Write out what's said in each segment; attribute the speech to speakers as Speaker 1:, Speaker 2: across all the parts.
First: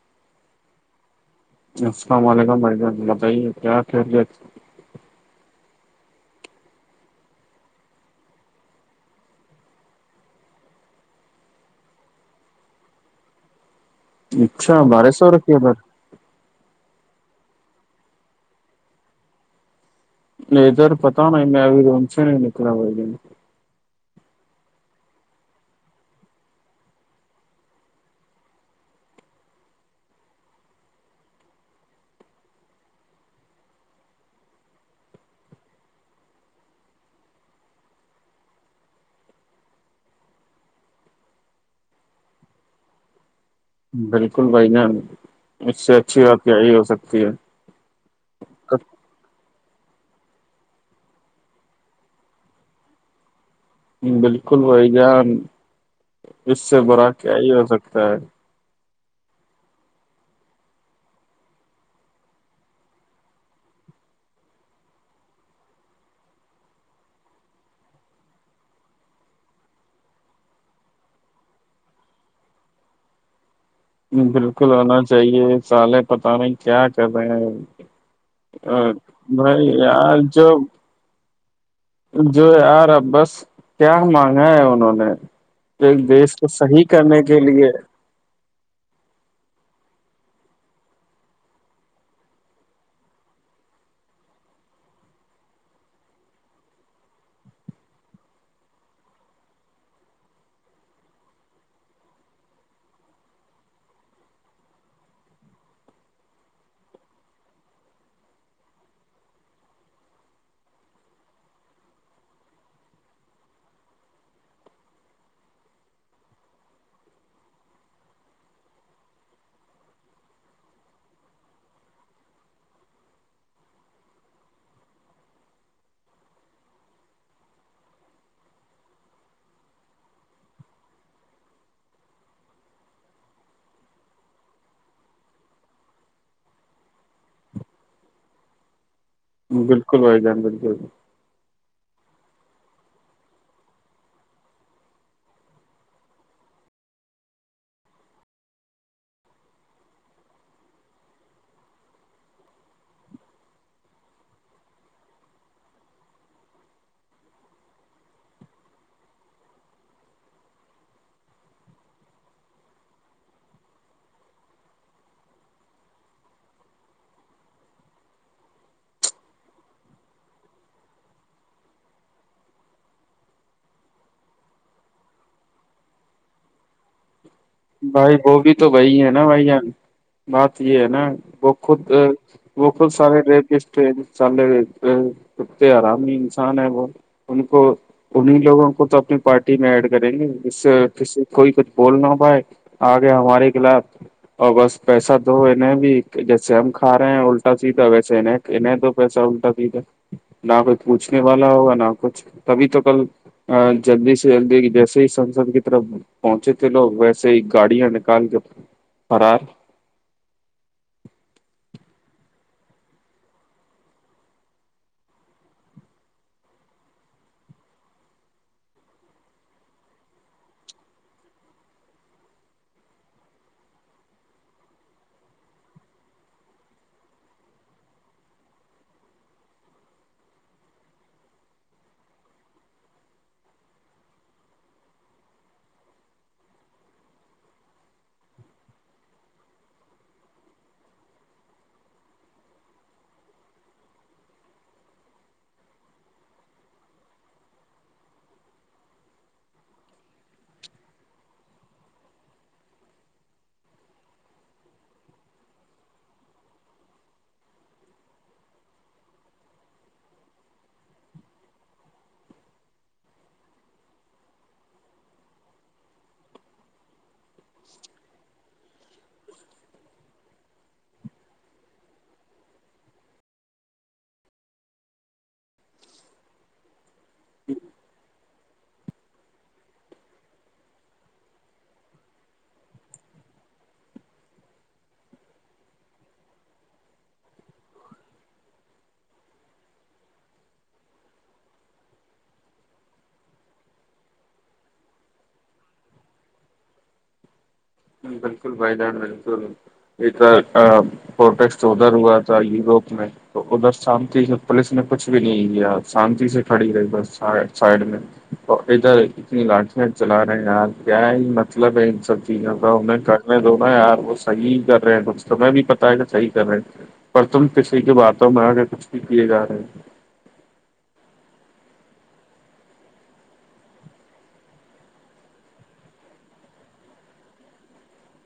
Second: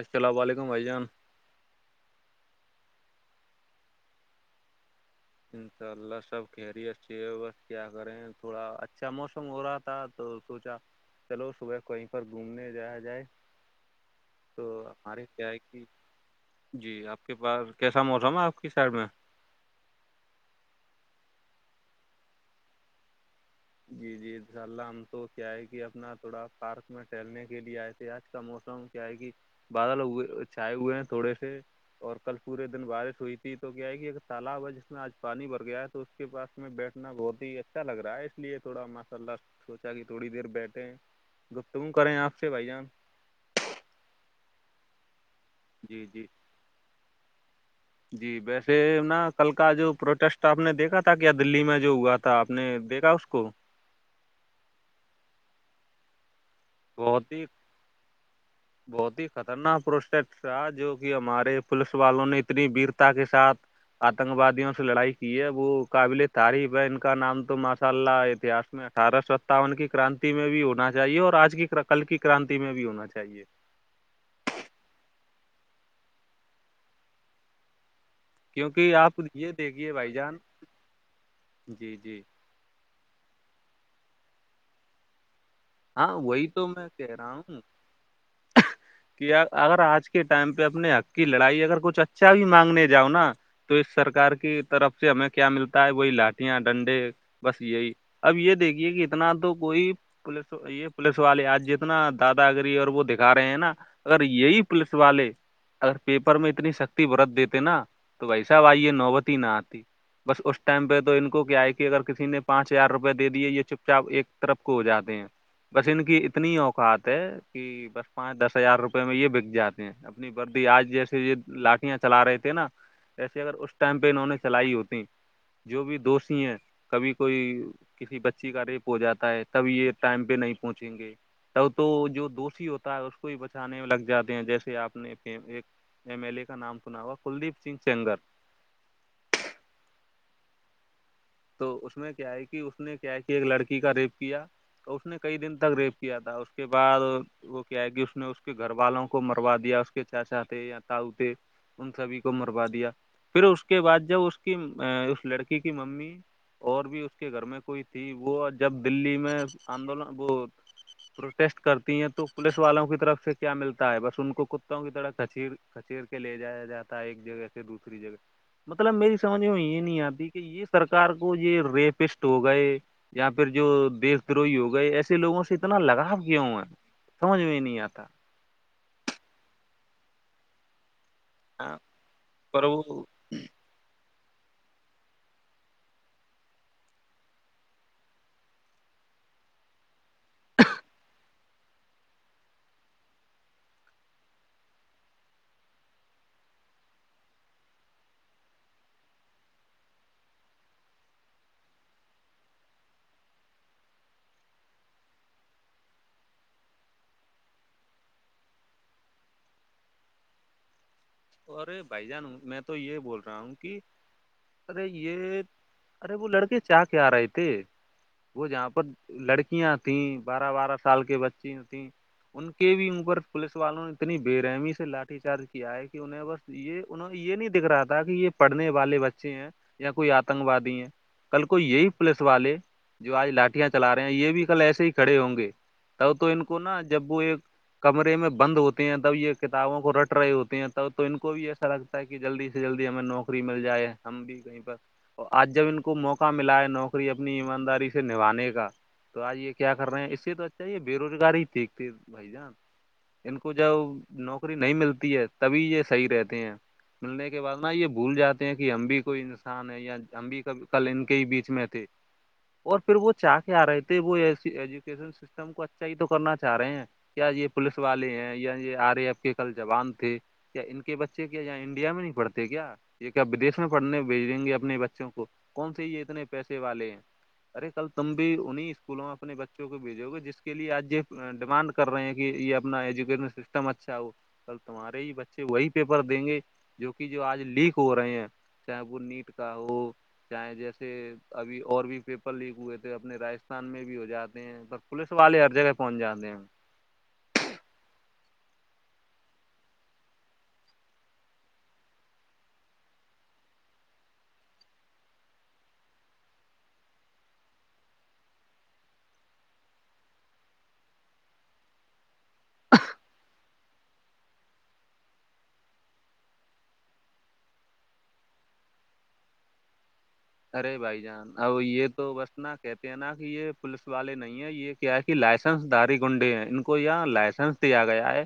Speaker 1: السلام علیکم بھائی جان
Speaker 2: [unintelligible]
Speaker 1: انشاء اللہ سب خیریت سے بس کیا کریں تھوڑا اچھا موسم ہو رہا تھا تو سوچا چلو صبح کہیں پر گھومنے جا جائے تو
Speaker 2: اچھا بارہ سو
Speaker 1: ہمارے
Speaker 2: روپ
Speaker 1: کیا ہے
Speaker 2: بر
Speaker 1: کہ جی آپ کے پاس کیسا موسم ہے آپ کی سائڈ میں
Speaker 2: ادھر پتا نہیں میں ائی رم سے نہیں نکر ب
Speaker 1: جی جی ان شاء اللہ ہم تو کیا ہے کہ اپنا تھوڑا پارک میں ٹہلنے کے لیے آئے تھے آج کا موسم کیا ہے کہ بادلئے چھائے ہوئے ہیں تھوڑے سے اور کل پورے دن بارش ہوئی تھی تو کیا ہے کہ ایک تالاب ہے جس میں آج پانی بھر گیا تو اس کے پس میں بیٹھنا بہت ہی اچھا لگ رہا ہے اس لیے تھوڑا ماشاء اللہ سوچا کہ تھوڑی دیر بیٹھے گفتگو کریں آپ سے بھائی جان [unintelligible]
Speaker 2: بالکل بھائی جان اس سے
Speaker 1: جی
Speaker 2: اچھی بات یہی ہو سکتی ہے
Speaker 1: جی جی ویسے نا کل کا جو پروٹیسٹ آپ نے دیکھا تھا کیا دللی میں جو ہوا تھا آپ نے دیکھا اس کو
Speaker 2: بالکل بھائی جان اس سے برا کیا ہی ہو سکتا ہے
Speaker 1: بہت ہی خطرناک پروسیکٹ تھا جو کہ ہمارے پوولس والوں نے اتنی ویرتا کے ساتھ آتنک وادیوں سے لڑائی کی ہے وہ قابل تعریف ہے ان کا نام تو ماشاء اللہ اتہس میں اٹھارہ سو ستاون کی کرانتی میں بھی ہونا چاہیے اور آج کی کل کی کرانتی میں بھی ہونا چاہیے
Speaker 2: بالکل ہونا چاہیے سالے پتہ نہیں کیا کر رہے ہیں ا
Speaker 1: کیونکہ آپ یہ
Speaker 2: بھائی
Speaker 1: دیکھیے بھائی
Speaker 2: آیار
Speaker 1: جان
Speaker 2: جو
Speaker 1: جی جی
Speaker 2: جو یار اب بس کیا مانگا ہے انہوں نے ایک
Speaker 1: ہاں
Speaker 2: دیش کو
Speaker 1: وہی
Speaker 2: صحیح کرنے کے لیے
Speaker 1: ہ کہ اگر آج کے ٹائم پہ اپنے حق کی لڑائی اگر کچھ اچھا بھی مانگنے جاؤ نا تو اس سرکار کی طرف سے ہمیں کیا ملتا ہے وہی لاٹیاں ڈنڈے بس یہی اب یہ دیکھیے کہ اتنا تو کوئی پولیس یہ پولیس والے آج جتنا دادا گری اور وہ دکھا رہے ہیں نا اگر یہی پولیس والے اگر پیپر میں اتنی سختی برت دیتے نا تو ویسا آئیے نوبتی نہ آتی بس اس ٹائم پہ تو ان کو کیا ہے کہ اگر کسی نے پانچ ہزار روپے دے دیے یہ چپ چاپ ایک طرف کو ہو جاتا بس ان کی اتنی اوقات ہے کہ بس پانچ دس ہزار روپے میں یہ بک جاتے ہیں اپنی بردی آج جیسے یہ لاٹیاں چلا رہے تھے نا جیسے اگر اس ٹائم پہ انہوں نے چلائی ہوتییں جو بھی دوستی ہیں کبھی کوئی کسی بچی کا ریپ ہو جاتا ہے کبھی یہ ٹائم پہ نہیں پہنچیں گے تب تو جو دوشی ہوتا ہے اس کو ہی بچانے میں لگ جاتے ہیں جیسے آپ نے ایم ایل اے کا نام سنا ہوا کلدیپ سنگ سینگر
Speaker 2: بالکل بھائی جان بالکل
Speaker 1: تو اس میں کیا ہے کہ اس نے کیا ہے کہ ایک لڑکی کا ریپ کیا تو اس نے کئی دن تک ریپ کیا تھا اس کے بعد وہ کیا ہے کہ اس نے اس کے گھر والوں کو مروا دیا اس کے چاچا تھے یا تاؤ تھے ان سبھی کو مروا دیا پھر اس کے بعد جب اس کی ا اس لڑکی کی ممی اور بھی اس کے گھر میں کوئی تھی وہ جب دللی میں آندولن وہ پروٹیسٹ کرتی ہیں تو پولیس والوں کی طرف سے کیا ملتا ہے بس ان کو کتوں کی طرح کچھییر کچیر کے لے جایا جاتا ہے ایک جگہ سے دوسری جگہ مطلب میری سمجھ میں یہ نہیں آتی کہ یہ سرکار کو یہ ریپسٹ ہو گئے یا پھر جو دیش دروہ ہو گئے ایسے لوگوں سے اتنا لگاؤ کیا ہوا ہے سجھ میںئی ن
Speaker 2: بھائی وہ بھی تو وہی ہے نا بھائیان بات یہ ہے نا وہ
Speaker 1: ہاں
Speaker 2: خود وہ خود سارے ری ےئے سبتے آرامی انسان ہے وہ ان کو انیں لوگوں کو تو اپنی پارٹی میں ایڈ کریں گے ج سے کسی کوئی کچھ بول نہ ہو پائے آگے ہمارے کلاف اور بس پیسہ دو انہیں بھی جیسے ہم کھا رہے ہیں الٹا سیدھا ویسے انہیں کہنے تو پیسہ الٹا سھا نہ کچھ پوچھنے والا ہوگا نہ کچھ تبھی تو کل جلدی سے جلدی جیسے ہی سسد کی طرف پہنچے تھے لوگ ویسے ہی گاڑیاں نکال کے فرار
Speaker 1: ارے بھائی جان میں تو یہ بول رہا ہوں کہ ارے یہ ارے وہ لڑکے چاہ کے آ رہے تھے وہ جہاں پر لڑکیاں تھیں بارہ بارہ سال کے بچی تھیں ان کے بھی اوپر پولیس والوں نے اتنی بےرحمی سے لاٹھی چارج کیا ہے کہ انہیں بس یہ انہ یہ نہیں دکھ رہا تھا کہ یہ پڑھنے والے بچے ہیں یا کوئی آتنک وادی ہے کل کو یہی پولیس والے جو آج لاٹیاں چلا رہے ہیں یہ بھی کل ایسے ہی کھڑے ہوں گے تب تو ان کو نا جب وہ ایک کمرے میں بند ہوتے ہیں تب یہ کتابوں کو رٹ رہے ہوتے ہیں تو ان کو بھی ایسا لگتا ہے کہ جلدی سے جلدی ہمیں نوکری مل جائے ہم بھی کہیں پر آج جب ان کو موقع ملا ہے نوکری اپنی ایمانداری سے نھانے کا تو آج یہ کیا کر رہے ہیں اس سے تو اچھا یہ بے روزگاری ہی دیکھتے بھائی جان ان کو جب نوکری نہیں ملتی ہے تبھی یہ صحیح رہتے ہیں ملنے کے بعد نا یہ بھول جاتے ہیں کہ ہم بھی کوئی انسان ہے یا ہم بھی کبھی کل ان کے ہی بیچ میں تھے اور پھر وہ چاہ کے آ رہے تھے وہ ایسی ایجوکیشن سسٹم کو اچھا ہی تو کرنا چاہ رہے ہیں کیا یہ پولیس والے ہیں یا یہ آ رہے آب کے کل جوان تھی کیا ان کے بچے کیا یہاں انڈیا میں نہیں پڑھتے کیا [unintelligible] یہ کیادش میں پڑھنے بھیجیں گے اپنے بچوں کو کون سےا یہ اتنے پیسے والے ہیں ارے کل تم بھی انہیں اسکولوں میں اپنے بچوں کو بھیجو گے جس کے لیے آج یہ ڈیمانڈ کر رہے ہیں کہ یہ اپنا ایجوکیشن سسٹم اچھا ہو کل تمہارے ہی بچے ا وہی پیپر دیں گے جو کہ جو آج لیک ہو رہے ہیں چاہے وہ نیٹ کا ہو چاہے جیسے ابھی اور بھی پیپر لیک ہوئے تھے اپنے راستھان میں بھی ہو جاتے ہیں تو پولس والے ہر جگہ پہنچ جاتے ہیں
Speaker 2: بالکل بھائی جان بالکل یہ تو پروٹسٹ ادھر ہوا تھا یوروپ میں تو ادھر شانتی سے پولیس نے کچھ بھی نہیں کیا شانتی سے کھڑی رہی بس سائڈ میں اور ادھر اتنی لاٹیاں چلا رہے ہیں آپ کیا ہی مطلب ہے ان سب چیزوں کا یں کرنے دوا یار وہ صحیح کر رہے ہیں تومیں بھی پتا ہے کہ صحی کر رہے پرتم کسی کی باتوں میں آگ کچھ بھی کیے جا رہے ہیں
Speaker 1: ارے بھائی جان اب یہ تو بس ن کہتے ہیں نا کہ یہ پوولس والے نہیں یہ کیا ہے کہ لائسنس داری گنڈے ہیں ان کو یہ لائسنس دیا گیا ہے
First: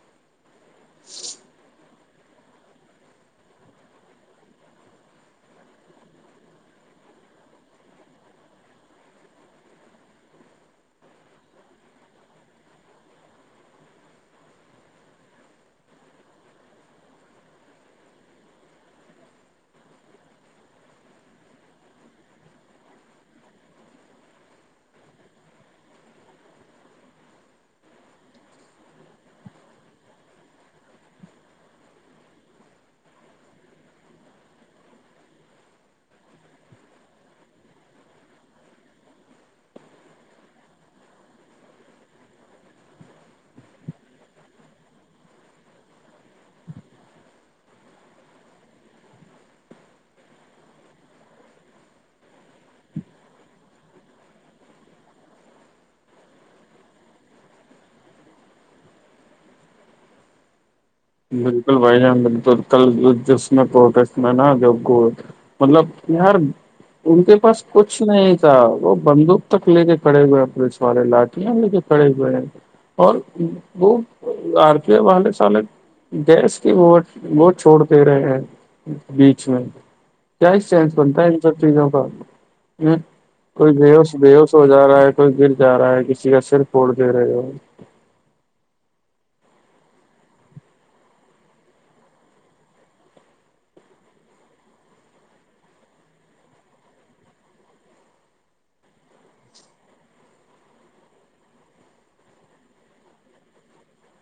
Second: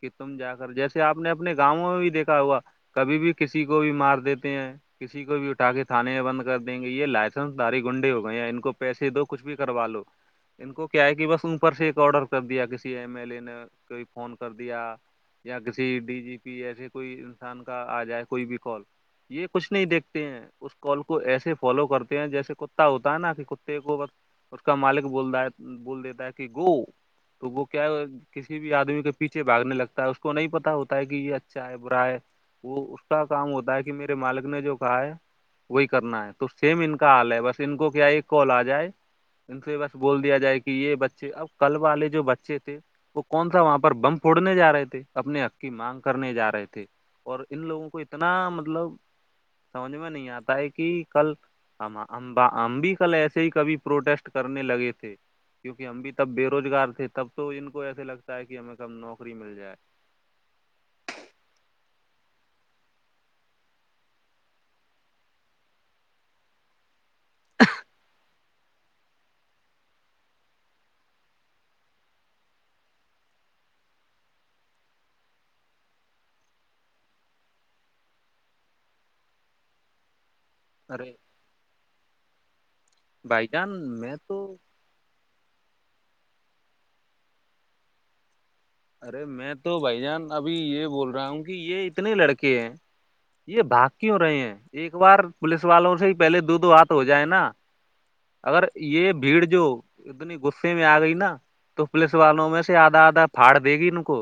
Speaker 1: کہ تم جا کر جیسے آپ نے اپنے گاؤں میں بھی دیکھا ہوا کبھی بھی کسی کو بھی مار دیتے ہیں کسی کو بھی اٹھا کے تھاانے میں بند کر دیں گے یہ لائسنس داری گنڈے ہو گئے یا ان کو پیس دو کچھ بھی کروا لو ان کو کیا ہے کہ بس اوپر سے ایک آڈر کر دیا کسی ایم ایل ا نے کوئی فون کر دیا [unintelligible] یا کسی ڈی جی پی ایسے کوئی انسان کا آ جائے کوئی بھی کال یہ کچھ نہیں دیکھتے ہیں اس کال کو کو ایسے فالو کرتے ہیں جیسے کتا ہوتا ہے نا کہ کتے کو اس کا مالک بول بول دیتا ہے کہ گو تو وہ کیا کسی بھی آدمی کے پیچھے بھاگنے لگتا ہے اس کو نہیں پتا ہوتا ہے کہ یہ اچھا ہے برا ہے وہ اس کا کام ہوتا ہے کہ میرے مالک نے جو کہا ہے وہی کرنا ہے تو سیم ان کا حال ہے بس ان کو کیا ایک کال آ جائے ان سے بس بول دیا جائے کہ یہ بچے اب کل والے جو بچے تھے وہ کون سا وہاں پر بم پھوڑنے جا رہے تھے اپنے حق کی مانگ کرنے جا رہے تھے [unintelligible] اور ان لوگوں کو اتنا مطلب سمجھ میں نہیں آتا کہ کل ہم ہم بھی کل ایسے ہی کبھی پروٹیسٹ کرنے لگے تھے کیونکہ ہم بھی تب بے روزگار تھے تب تو ان کو ایسے لگتا ہے کہ ہمیں کب نوکری مل جائے
Speaker 2: بالکل بھائی جان ب کل جس میں پروسٹ میں نا جو [unintelligible] مطلب یار ان کے پاس کچھ نہیں اھا وہ بندوق تک لے کے کھڑے ہوئے پولیس والے لاٹیاں لے کے کھڑے ہوئے اور وہ آارتی ہے والے سالے گیس کی وہ وہ چھوڑ دے رہے ہیں بیچ میں کیا ایکچینس
Speaker 1: ارے
Speaker 2: بنتا ہے ان سب چیزوں کا
Speaker 1: بھائی جان
Speaker 2: کوئی بش
Speaker 1: میں
Speaker 2: ب
Speaker 1: تو
Speaker 2: ہوش ہو جا رہا ہے کوئی گر جا رہا ہے کسی کا سر پھوڑ دے رہے ہو
Speaker 1: ارے میں تو بھائی جان ابھی یہ بول رہا ہوں کہ یہ اتنے لڑکے ہیں یہ بھگ کیوں رہے ہیں ایک بار پولیس والوں سے ہی پہلے دو دو ہاتھ ہو جائے نا اگر یہ بھیڑ جو [unintelligible] اتنی غصے میں آ گئی نا تو پلیس والوں میں سے آدھا آدھا پھاڑ دے گی ان کو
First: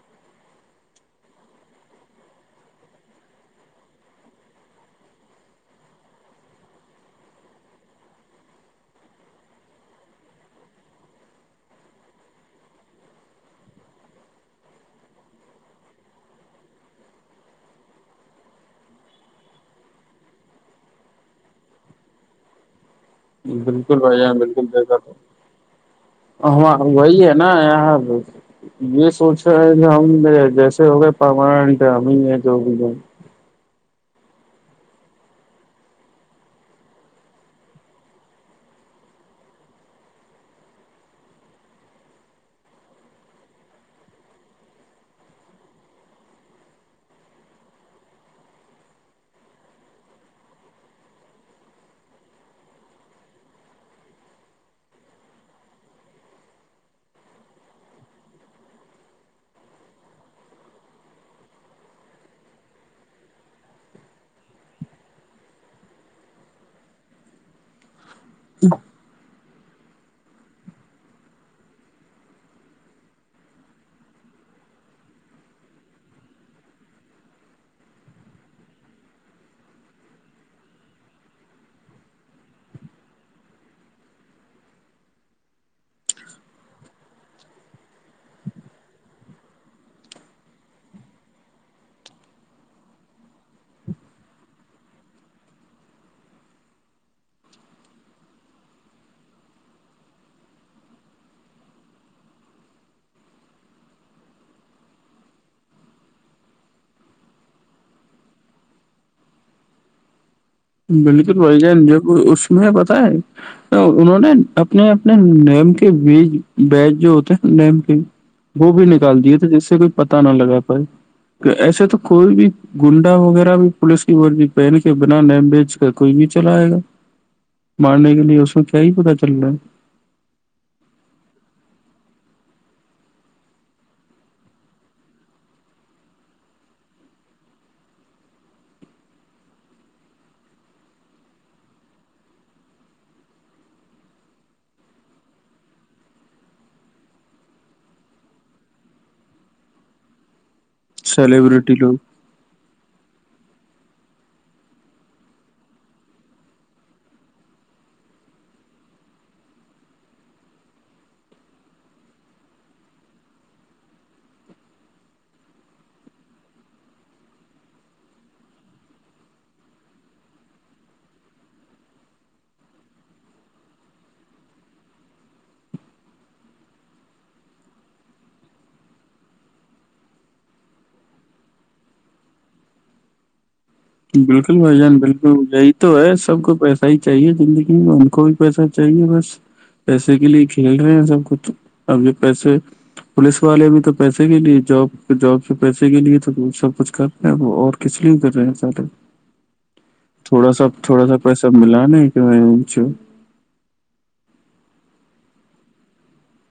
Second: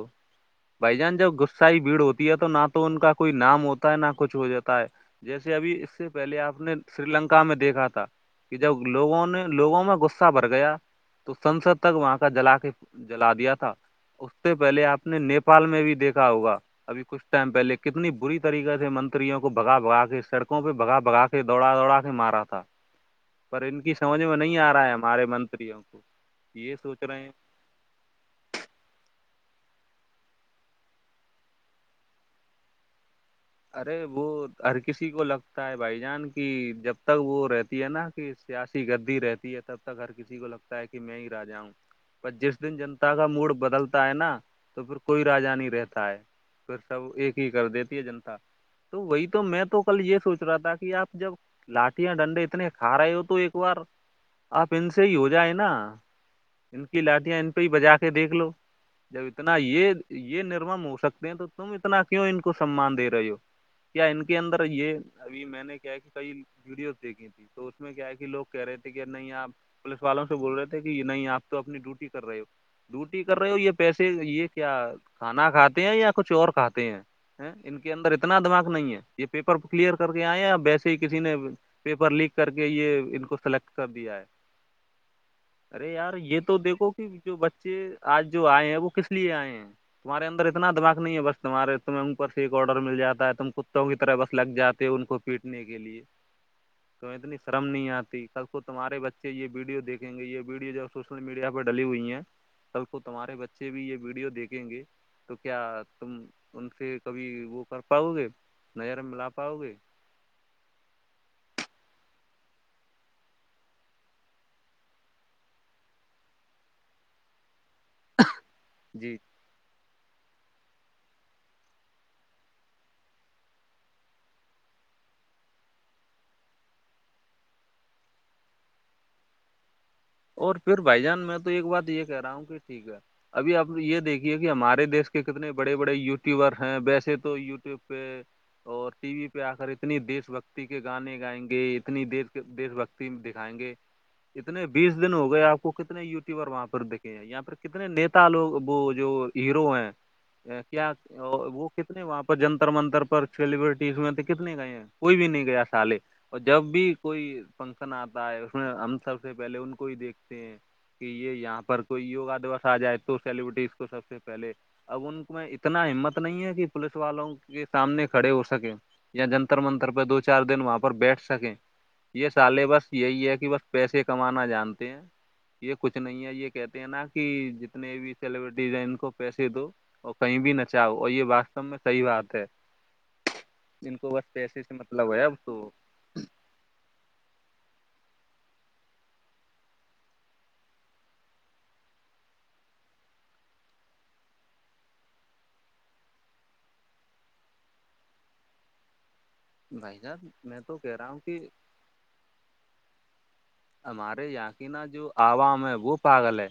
Speaker 1: بھائی جان جب غصہائی بھیڑ ہوتی ہے تو نہ تو ان کا کوئی نام ہوتا ہے نہ کچھ ہو جاتا ہے جیسے ابھی اس سے پہلے آپ نے سری لنکا میں دیکھا تھا کہ جب لوگوں نے لوگوں میں غصہ بھر گیا تو سنسد تک وہاں کا جلا کے جلا دیا تھا اس سے پہلے آپ نے نیپال میں بھی دیکھا ہوگا اب کچھ ٹائم پہلے کتنی بری طریقے سے منریوں کو بھگا بگا کے سڑکوں پہ بگا بگا کے دوڑا دوڑا کے مارا تھا پر ان کی
Speaker 2: بالکل بھائی
Speaker 1: سمجھ میں نہیں آ رہا ہے ہمارے منتریوں کو یہ
Speaker 2: ہماں
Speaker 1: سوچ
Speaker 2: وہی
Speaker 1: رہے ہیں
Speaker 2: ہے نا یہاں یہ سوچ رہے ہے کہ ہم جیسے ہو گئے پرماننٹ ہے ہمیں یہ جو بھی ہے
Speaker 1: ارے وہ ہر کسی کو لگتا ہے بھائی جان کی جب تک وہ رہتی ہے نا سیاسی گدی رہتی ہے تب تک ہر کسی کو لگتا ہے کہ میں ہی رہ جاؤں پر جس دن جنتا کا موڈ بدلتا ہے نا تو پھر کوئی راجا نہیں رہتا ہے پھر سب ایک ہی کر دیتی ہے جنتا تو وہی تو میں تو کل یہ سوچ رہا تھا کہ آپ جب لاٹیاں ڈنڈے اتنے کھا رہے ہو تو ایک بار آپ ان سے ہی ہو جائے نا ان کی لاٹیاں ان پہ ہی بجا کے دیکھ لو جب اتنا یہ یہ نمم ہو سکتے ہیں تو تم اتنا کیوں ان کو سمان دے رہے ہو کیا ان کے اندر یہ ابھی میں نے کیا کہ کئی ویڈیوز دیکھی تھی تو اس میں کیا ہے کہ لوگ کہہ رہے تھے کہ نہیں آپ پولیس والوں سے بول رہے تھے کہ نہیں آپ تو اپنی ڈیوٹی کر رہے ہو ڈوٹی کر رہے ہو یہ پیسے یہ کیا کھانا کھاتے ہیں یا کچھ اور کھاتے ہیں ہے ان کے اندر اتنا دماغ نہیں ہے یہ پیپر کلیئر کر کے آئے ویسے ہی کسی نے پیپر لیک کر کے یہ ان کو سلیکٹ کر دیا ہے ارے یار یہ تو دیکھو کہ جو بچے آج جو آئے ہیں وہ کس لیے آئے ہیں تمہارے اندرت دا نہیں ہے بس تمہارے تمہ اور سے ایک آڈرل جاتا تم کتوں کی طرح بس لگ جاتے ہو ان کو پیٹنے کے لیے تو اتنیرم نہیں آتی کب کو تمہارے بچے یہ ویڈیو دیکیں گے یہ ویڈیو جب سوشل میڈیا پہ ڈلی ہوئی ہیں کل کو تمہارے بچے بھی یہ ویڈیو دیکھیں گے تو کیا تم ان سے کبھی وہ کر پاؤ گے نظر میں لا پاؤ گے
Speaker 2: بالکل بائی جان جو اس میں پت ہے انہوں نے اپنے اپنے نیم کے بیج بیج جو ہوتے ہیں نیم کے وہ بھی
Speaker 1: جی
Speaker 2: نکال دیے تھے جس سے کوئی پتا نہ لگا پھائی ایسے تو کوئی بھی گنڈا وغیرہ بھی پوولس کی ورزی پہن کے بناان بیچ کر کوئی بھی چلائے گا مارنے کے لیے اس میں کیا ہی پتا چل رہا ہے
Speaker 1: اور پھر بھائی جان میں تو ایک بات یہ کہہ رہا ہوں کہ ٹھیک ہے ابھی آپ یہ دیکھیے کہ ہمارے دیش کے کتنے بڑے بڑے یوٹیوبر ہیں ویسے تو یوٹیوب پہ اور ٹی وی پہ آ کر اتنی دیش بھکتی کے گانے گائیں گے اتنی دیش بھکتی دکھائیں گے اتنے بیس دن ہو گئے آپ کو کتنے وٹیوبر وہاں پر دیکھیں گے یہاں پر کتنے نیتا لوگ وہ جو ہیرو ہیں کیا وہ
Speaker 2: سیلیبریٹی لوگ
Speaker 1: کتنے وہاں پر جنتر منتر پر سیلیبرٹیز میں تو کتنے گئے ہیں کوئی بھی نہیں گیا سالے اور جب بھی کوئی فنکشن آتا ہے اس میں ہم سب سے پہلے ان کو ہی دھتے ہیں کہ یہ یہاں پر کوئی وگا دوس آ جائے تو سیلبرٹیز کو سب سے پہلے اب ان میں اتنا ہمت نہیں ہے کہ پوولس والوں کے سامنے کھڑے ہو سکے یا جنتر منتر پہ دو چار دن وہاں پر بیٹھ سکیں یہ سالح بس یہی ہے کہ بس پیسے کمانا جانتے ہیں یہ کچھ نہیں ہے یہ کہتے ہیں نا کہ جتنے بھی سیلیبریٹیز ہیں ان کو پیسے دو اور کہیں بھی نہچاہؤ اور یہ وا سب میں صحیح بات ہے جن کو بس
Speaker 2: بالکل
Speaker 1: پیسے سے
Speaker 2: بھائی جان
Speaker 1: مطلب ہے اب
Speaker 2: بالکل
Speaker 1: تو
Speaker 2: یہی تو ہے سب کو پیسہ ہی چاہیے زندگی میں ان کو بھی پیسہ چاہیے بس پیسے کے لیے کھیل رہے ہیں سب کچھ ابھی پیسے پولیس والے بھی تو پیسے کے لیے جاب جاب سے پیسے کے لیے تو سب کچھ کر وہ اور کس لے کر رہے
Speaker 1: بھائی صاحب
Speaker 2: تھوڑا
Speaker 1: میں
Speaker 2: سا
Speaker 1: تو کہہ
Speaker 2: تھوڑا
Speaker 1: رہا
Speaker 2: سا
Speaker 1: ہوں کہ
Speaker 2: پیسہ ملا نہیں کہھ
Speaker 1: ہمارے یاں کی نا جو عوام ہے وہ پاگل ہے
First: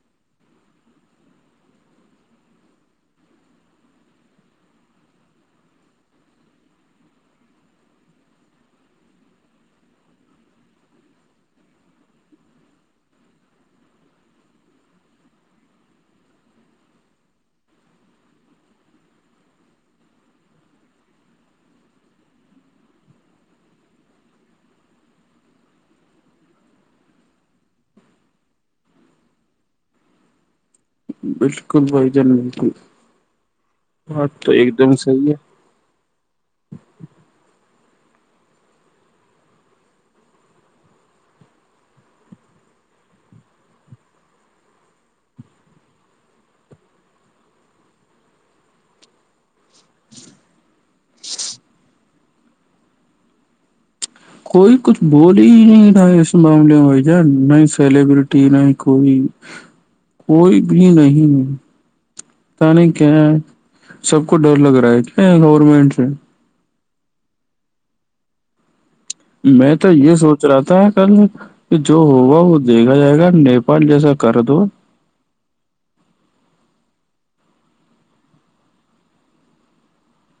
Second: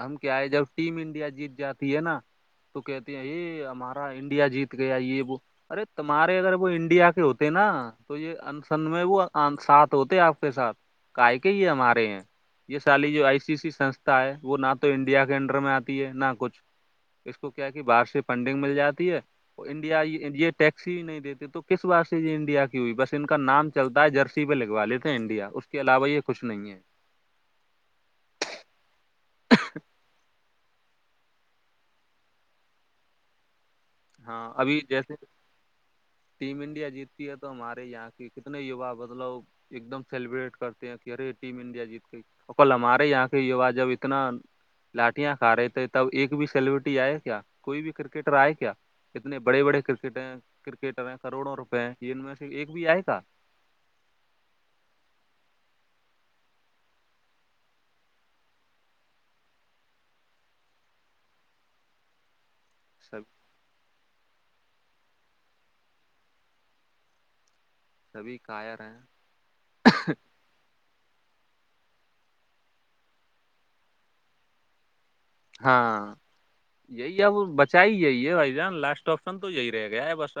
Speaker 1: ہم کیا ہے جب ٹیم انڈیا جیت جاتی ہے نا تو کہتی ہیں یہ ہمارا انڈیا جیت گیا یہ وہ ارے تمہارے اگر وہ انڈیا کے ہوتے نا تو یہ انسن میں وہ ساتھ ہوتے آپ کے ساتھ کاائے کہئی ہے ہمارے یہاں یہ سالی جو آئی سی سی سسھا ہے وہ نہ تو انڈیا کے انڈر میں آتی ہے نہ کچھ اس کو کیا کہ باہر سے فنڈنگ مل جاتی ہے انڈیا یہ ٹیکسی ہی نہیں دیتے تو کس بار سے یہ انڈیا کی ہوئی بس ان کا نام چلتا ہے جرسی پہ لگوا لیتے ہیں انڈیا اس کے علاوہ یہ کچھ نہیں ہے [inaudible]
Speaker 2: بالکل بھائی جان بالکل بات
Speaker 1: ہاں
Speaker 2: تو ایک
Speaker 1: ابھی
Speaker 2: دم
Speaker 1: جیسے
Speaker 2: صحیح ہے
Speaker 1: ٹیم انڈیا جیتتی ہے تو ہمارے یہاں کہ کتنے یوا مطلب ایک دم سیلیبریٹ کرتے ہیں کہ ہر ٹیم انڈیا جیت کے کل ہمارے یہاں کے یوا جب اتنا لاٹیاں کھا رہے تھے تب ایک بھی سیلبرٹی آئے کیا کوئی بھی کرکٹر آئے کیا اتنے بڑے بڑے کرکٹر کرکٹر ہیں کروڑوں روپئے ہیں یہ ان میں سے ایک بھی آئے گا
Speaker 2: کوئی کچھ بولی ہی نہیں نہ اس معاملے میں ج نہیں ہی سیلیبرٹی نہیں کوئی کوئی بھی نہیں نہیں کیا
Speaker 1: سب
Speaker 2: سب کو ڈر لگ رہا ہے کیا گورنمنٹ سے
Speaker 1: سبھی کاائر ہیں
Speaker 2: میں تو یہ سوچ رہا تھا کل کہ جو ہوگا وہ دیکھا جائے گا نیپال جیسا کر دو
Speaker 1: ہاں یہی اب بچا ہی یہی ہے بھائی جان لاسٹ آپشن تو یہی رہ گیا ہے بس اب